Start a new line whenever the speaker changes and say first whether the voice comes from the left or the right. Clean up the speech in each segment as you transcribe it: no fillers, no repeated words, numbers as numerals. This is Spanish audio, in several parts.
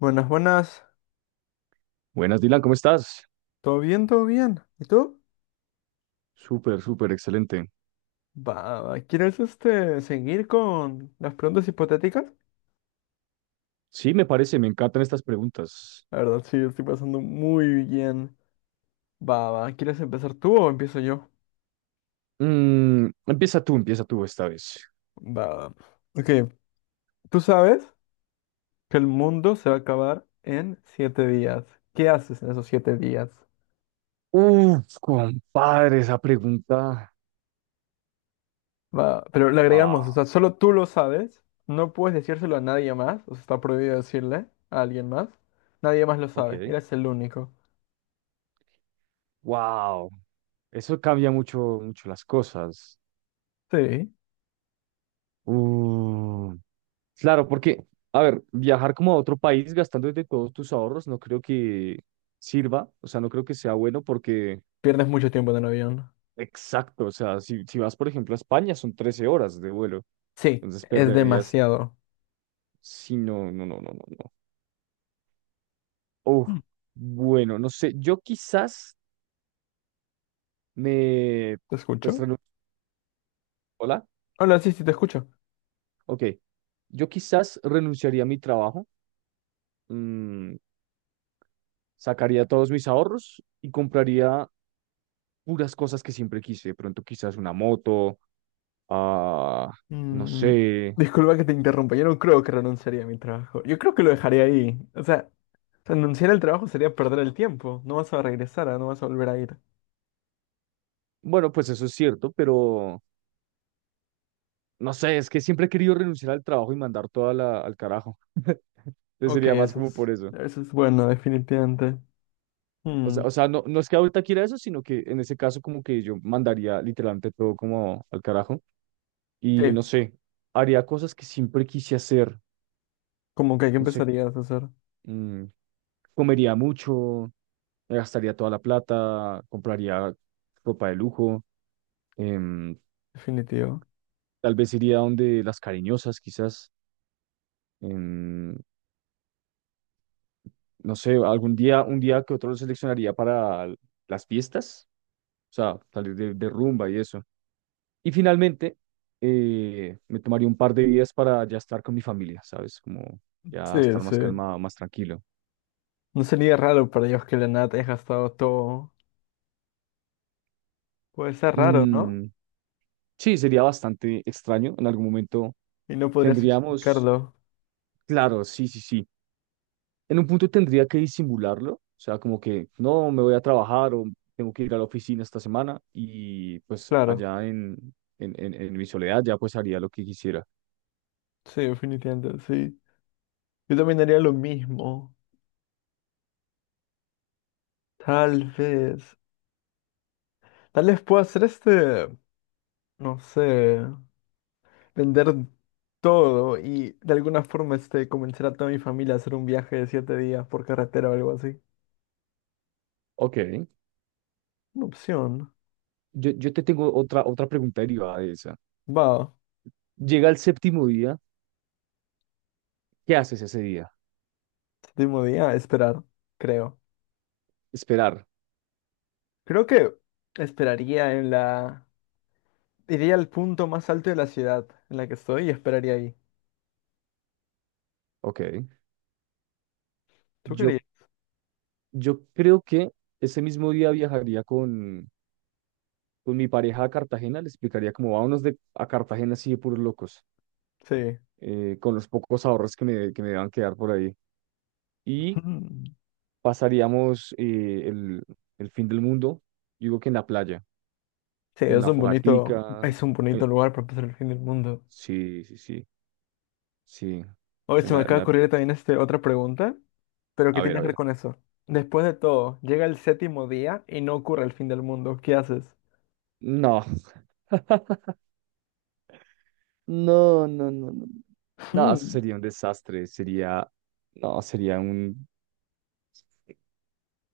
left: Buenas, buenas.
right: Buenas, Dylan, ¿cómo estás?
left: ¿Todo bien? ¿Todo bien? ¿Y tú?
right: Súper, súper, excelente.
left: Va, va, ¿quieres seguir con las preguntas hipotéticas?
right: Sí, me parece, me encantan estas preguntas.
left: La verdad, sí, estoy pasando muy bien. Va, va, ¿quieres empezar tú o empiezo yo?
right: Empieza tú esta vez.
left: Va, va. Ok, tú sabes que el mundo se va a acabar en 7 días. ¿Qué haces en esos 7 días?
right: Uf, compadre, esa pregunta.
left: Va, pero le agregamos, o
right: Wow.
left: sea, solo tú lo sabes. No puedes decírselo a nadie más. O sea, está prohibido decirle a alguien más. Nadie más lo
right: Ok,
left: sabe. Eres el único.
right: wow. Eso cambia mucho, mucho las cosas.
left: Sí.
right: Uh, claro, porque, a ver, viajar como a otro país gastando de todos tus ahorros no creo que sirva, o sea, no creo que sea bueno porque,
left: Pierdes mucho tiempo en el avión.
right: exacto, o sea, si vas, por ejemplo, a España son 13 horas de vuelo,
left: Sí,
right: entonces
left: es
right: perderías.
left: demasiado.
right: Sí, no, no, no, no, no, no. Uf,
left: Mm.
right: bueno, no sé, yo quizás me,
left: ¿Te
right: pues,
left: escucho?
right: hola.
left: Hola, sí, sí, te escucho.
right: Ok, yo quizás renunciaría a mi trabajo, mm, sacaría todos mis ahorros y compraría puras cosas que siempre quise, de pronto quizás una moto, ah, no
left: Mm,
right: sé.
left: Disculpa que te interrumpa. Yo no creo que renunciaría a mi trabajo. Yo creo que lo dejaría ahí. O sea, renunciar al trabajo sería perder el tiempo. No vas a regresar, ah, no vas a volver a ir.
right: Bueno, pues eso es cierto, pero no sé, es que siempre he querido renunciar al trabajo y mandar toda la, al carajo, entonces
left: Ok,
right: sería más
left: eso
right: como por
left: es,
right: eso.
left: eso es bueno, definitivamente. Mm,
right: O sea, no, no es que ahorita quiera eso, sino que en ese caso como que yo mandaría literalmente todo como al carajo y no
left: sí,
right: sé, haría cosas que siempre quise hacer,
left: como que aquí
right: no sé,
left: empezarías a hacer.
right: mm, comería mucho, me gastaría toda la plata, compraría ropa de lujo, em,
left: Definitivo.
right: tal vez iría donde las cariñosas quizás, em, no sé, algún día, un día que otro lo seleccionaría para las fiestas, o sea, salir de rumba y eso. Y finalmente, me tomaría un par de días para ya estar con mi familia, ¿sabes? Como ya
left: Sí,
right: estar
left: sí.
right: más calmado, más tranquilo.
left: No sería raro para ellos que de la nada te hayas gastado todo. Puede ser raro, ¿no?
right: Mm, sí, sería bastante extraño. En algún momento
left: Y no podrías
right: tendríamos,
left: justificarlo.
right: claro, sí, sí, sí. En un punto tendría que disimularlo, o sea, como que no me voy a trabajar o tengo que ir a la oficina esta semana y pues
left: Claro.
right: allá en mi soledad ya pues haría lo que quisiera.
left: Sí, definitivamente, sí. Yo también haría lo mismo. Tal vez. Tal vez pueda hacer no sé, vender todo y de alguna forma convencer a toda mi familia a hacer un viaje de 7 días por carretera o algo así.
right: Ok,
left: Una opción.
right: yo te tengo otra, otra pregunta derivada de esa.
left: Va,
right: Llega el séptimo día, ¿qué haces ese día?
left: séptimo día, esperar, creo.
right: Esperar.
left: Creo que esperaría en la... Iría al punto más alto de la ciudad en la que estoy y esperaría ahí.
right: Ok.
left: ¿Tú querías?
right: Yo, yo creo que ese mismo día viajaría con mi pareja a Cartagena, le explicaría cómo vámonos a Cartagena así de puros locos,
left: Sí.
right: con los pocos ahorros que me van a quedar por ahí. Y pasaríamos el fin del mundo, digo que en la playa,
left: Sí,
right: con
left: es
right: una
left: un bonito,
right: fogatica.
left: es un bonito
right: Eh,
left: lugar para pasar el fin del mundo.
right: sí, sí, sí, sí.
left: Oye,
right: en
left: se me
right: la, en
left: acaba de
right: la-
left: ocurrir también otra pregunta, pero
right: a
left: ¿qué
right: ver,
left: tiene
right: a
left: que ver
right: ver.
left: con eso? Después de todo, llega el séptimo día y no ocurre el fin del mundo. ¿Qué haces?
right: No, no, no, no, no. No, eso
left: Hmm,
right: sería un desastre, sería, no, sería un,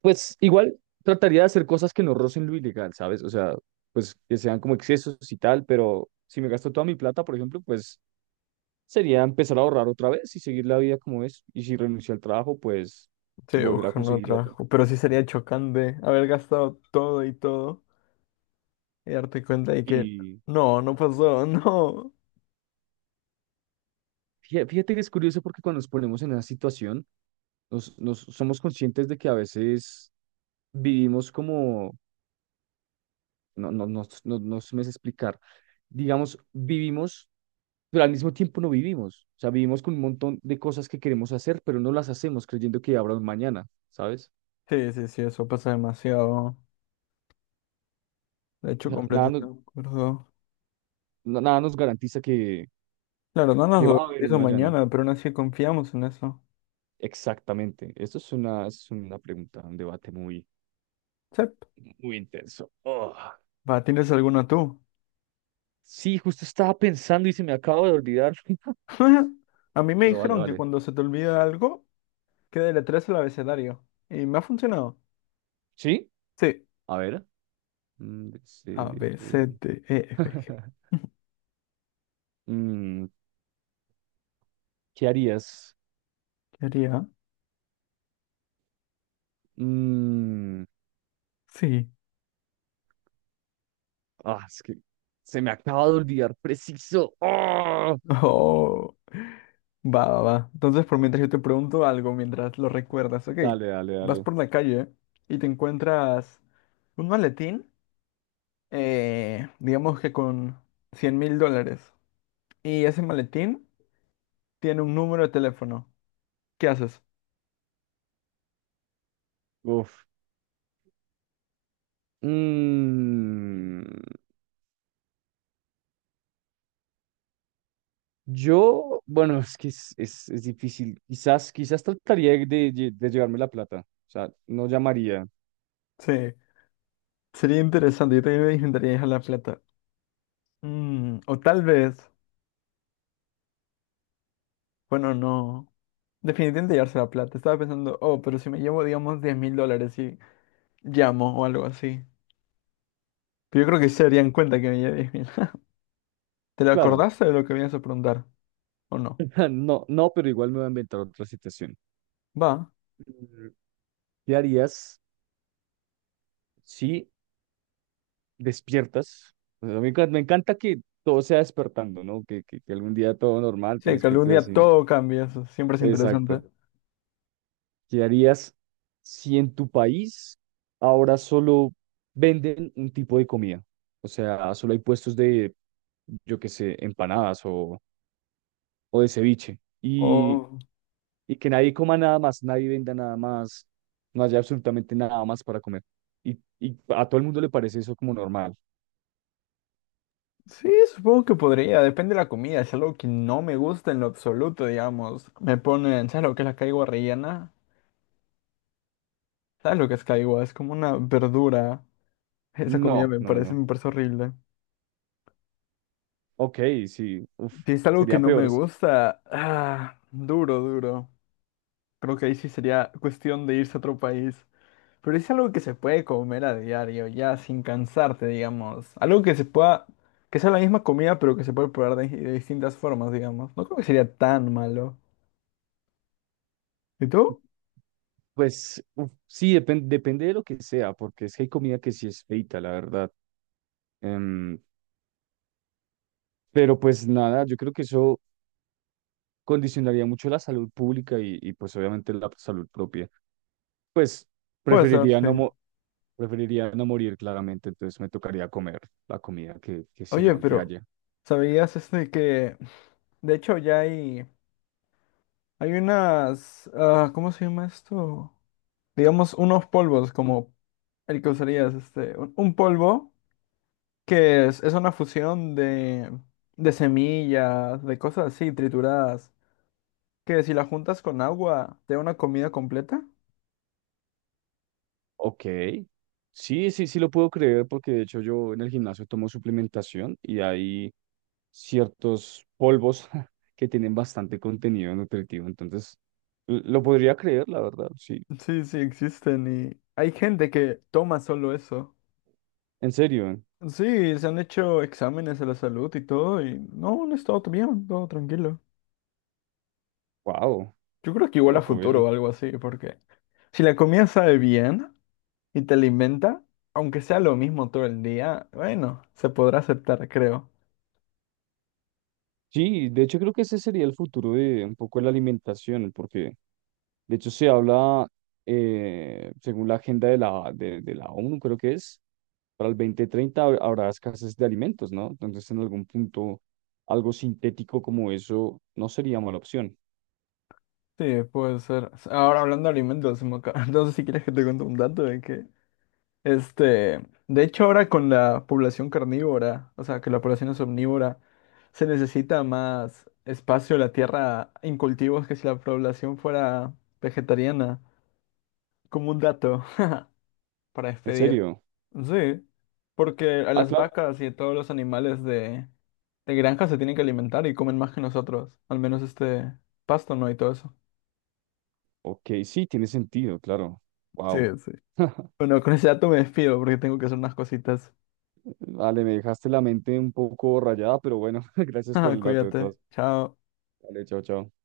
right: pues igual trataría de hacer cosas que no rocen lo ilegal, ¿sabes? O sea, pues que sean como excesos y tal, pero si me gasto toda mi plata, por ejemplo, pues sería empezar a ahorrar otra vez y seguir la vida como es. Y si renuncio al trabajo, pues
left: sí,
right: volver a
left: buscan
right: conseguir
left: otra.
right: otro.
left: Pero sí sería chocante haber gastado todo y todo y darte cuenta de que
right: Y
left: no, no pasó, no.
right: fíjate, fíjate que es curioso porque cuando nos ponemos en esa situación, nos somos conscientes de que a veces vivimos como, no, no, no, no, no se me sé explicar. Digamos, vivimos pero al mismo tiempo no vivimos. O sea, vivimos con un montón de cosas que queremos hacer, pero no las hacemos creyendo que habrá un mañana, ¿sabes?
left: Sí, sí, sí, eso pasa demasiado. De
right: O
left: hecho,
right: sea, nada
left: completamente
right: nos,
left: de acuerdo.
right: nada nos garantiza
left: Claro, no nos
right: que va
left: lo
right: a haber un
left: hizo
right: mañana.
left: mañana, pero aún así confiamos en eso.
right: Exactamente. Esto es una pregunta, un debate muy,
left: Sí.
right: muy intenso. Oh.
left: Va, ¿tienes alguna tú?
right: Sí, justo estaba pensando y se me acaba de olvidar.
left: A mí me
right: Pero vale,
left: dijeron que
right: vale.
left: cuando se te olvida algo, que deletrees el abecedario. Y me ha funcionado.
right: ¿Sí?
left: Sí.
right: A ver. D, C,
left: A,
right: D,
left: B, C,
right: E.
left: D, E, F, G.
right: Mm, ¿qué harías?
left: ¿Qué haría?
right: Mm.
left: Sí.
right: Ah, es que se me acaba de olvidar preciso. ¡Ah!
left: Oh, va, va, va. Entonces, por mientras yo te pregunto algo, mientras lo recuerdas, ok.
right: Dale, dale,
left: Vas
right: dale.
left: por la calle y te encuentras un maletín, digamos que con $100,000. Y ese maletín tiene un número de teléfono. ¿Qué haces?
right: Uf. Mm, yo, bueno, es que es difícil. Quizás, quizás trataría de, de llevarme la plata. O sea, no llamaría.
left: Sí, sería interesante. Yo también me intentaría dejar la plata. O tal vez, bueno, no. Definitivamente llevarse la plata. Estaba pensando, oh, pero si me llevo, digamos, $10,000 y llamo o algo así. Pero yo creo que sí se darían cuenta que me llevé 10,000. ¿Te lo
right: Claro.
left: acordaste de lo que venías a preguntar? ¿O no?
right: No, no, pero igual me voy a inventar otra situación.
left: Va.
right: Mm, ¿Qué harías si despiertas? O sea, me encanta que todo sea despertando, ¿no? Que algún día todo normal te
left: Sí, que algún
right: despiertes
left: día
right: así.
left: todo cambia, eso siempre es interesante.
right: Exacto. ¿Qué harías si en tu país ahora solo venden un tipo de comida? O sea, solo hay puestos de, yo qué sé, empanadas o de ceviche.
left: O
right: Y que nadie coma nada más, nadie venda nada más, no haya absolutamente nada más para comer. Y a todo el mundo le parece eso como normal.
left: sí, supongo que podría, depende de la comida. Si es algo que no me gusta en lo absoluto, digamos, me ponen, ¿sabes lo que es la caigua rellena? ¿Sabes lo que es caigua? Es como una verdura. Esa comida
right: No,
left: me
right: no, no,
left: parece,
right: no.
left: me parece horrible.
right: Ok, sí, uf,
left: Si es algo que
right: sería
left: no me
right: peor.
left: gusta, duro, duro. Creo que ahí sí sería cuestión de irse a otro país. Pero es algo que se puede comer a diario, ya sin cansarte, digamos. Algo que se pueda, que sea la misma comida, pero que se puede probar de distintas formas, digamos. No creo que sería tan malo. ¿Y tú?
right: Pues uf, sí, depende de lo que sea, porque es que hay comida que sí es feita, la verdad. Em, pero pues nada, yo creo que eso condicionaría mucho la salud pública pues obviamente la salud propia. Pues
left: Puede ser,
right: preferiría no,
left: sí.
right: preferiría no morir claramente, entonces me tocaría comer la comida que
left: Oye,
right: sirvan que
left: pero
right: haya.
left: ¿sabías que, de hecho, ya hay unas, ¿cómo se llama esto? Digamos, unos polvos como el que usarías, un polvo que es una fusión de semillas, de cosas así, trituradas, que si las juntas con agua, te da una comida completa.
right: Ok, sí, sí, sí lo puedo creer porque de hecho yo en el gimnasio tomo suplementación y hay ciertos polvos que tienen bastante contenido nutritivo, entonces lo podría creer, la verdad, sí.
left: Sí, sí, existen y hay gente que toma solo eso.
right: En serio,
left: Sí, se han hecho exámenes de la salud y todo y no, no está todo bien, todo tranquilo.
right: wow,
left: Yo creo que
right: qué
left: igual a
right: loco
left: futuro
right: eso.
left: o algo así, porque si la comida sabe bien y te alimenta, aunque sea lo mismo todo el día, bueno, se podrá aceptar, creo.
right: Sí, de hecho creo que ese sería el futuro de un poco la alimentación, porque de hecho se habla, según la agenda de la ONU, creo que es, para el 2030 habrá escasez de alimentos, ¿no? Entonces en algún punto algo sintético como eso no sería mala opción.
left: Sí, puede ser. Ahora hablando de alimentos, no sé si quieres que te cuente un dato de que, de hecho ahora con la población carnívora, o sea, que la población es omnívora, se necesita más espacio en la tierra en cultivos que si la población fuera vegetariana, como un dato para
right: ¿En
left: despedir.
right: serio?
left: Sí, porque a
right: Ah,
left: las
right: claro.
left: vacas y a todos los animales de granja se tienen que alimentar y comen más que nosotros, al menos este pasto, ¿no? Y todo eso.
right: Ok, sí, tiene sentido, claro.
left: Sí,
right: Wow.
left: sí. Bueno, con ese dato me despido porque tengo que hacer unas cositas.
right: Vale, me dejaste la mente un poco rayada, pero bueno, gracias por el dato de
left: Cuídate.
right: todas.
left: Chao.
right: Vale, chao, chao.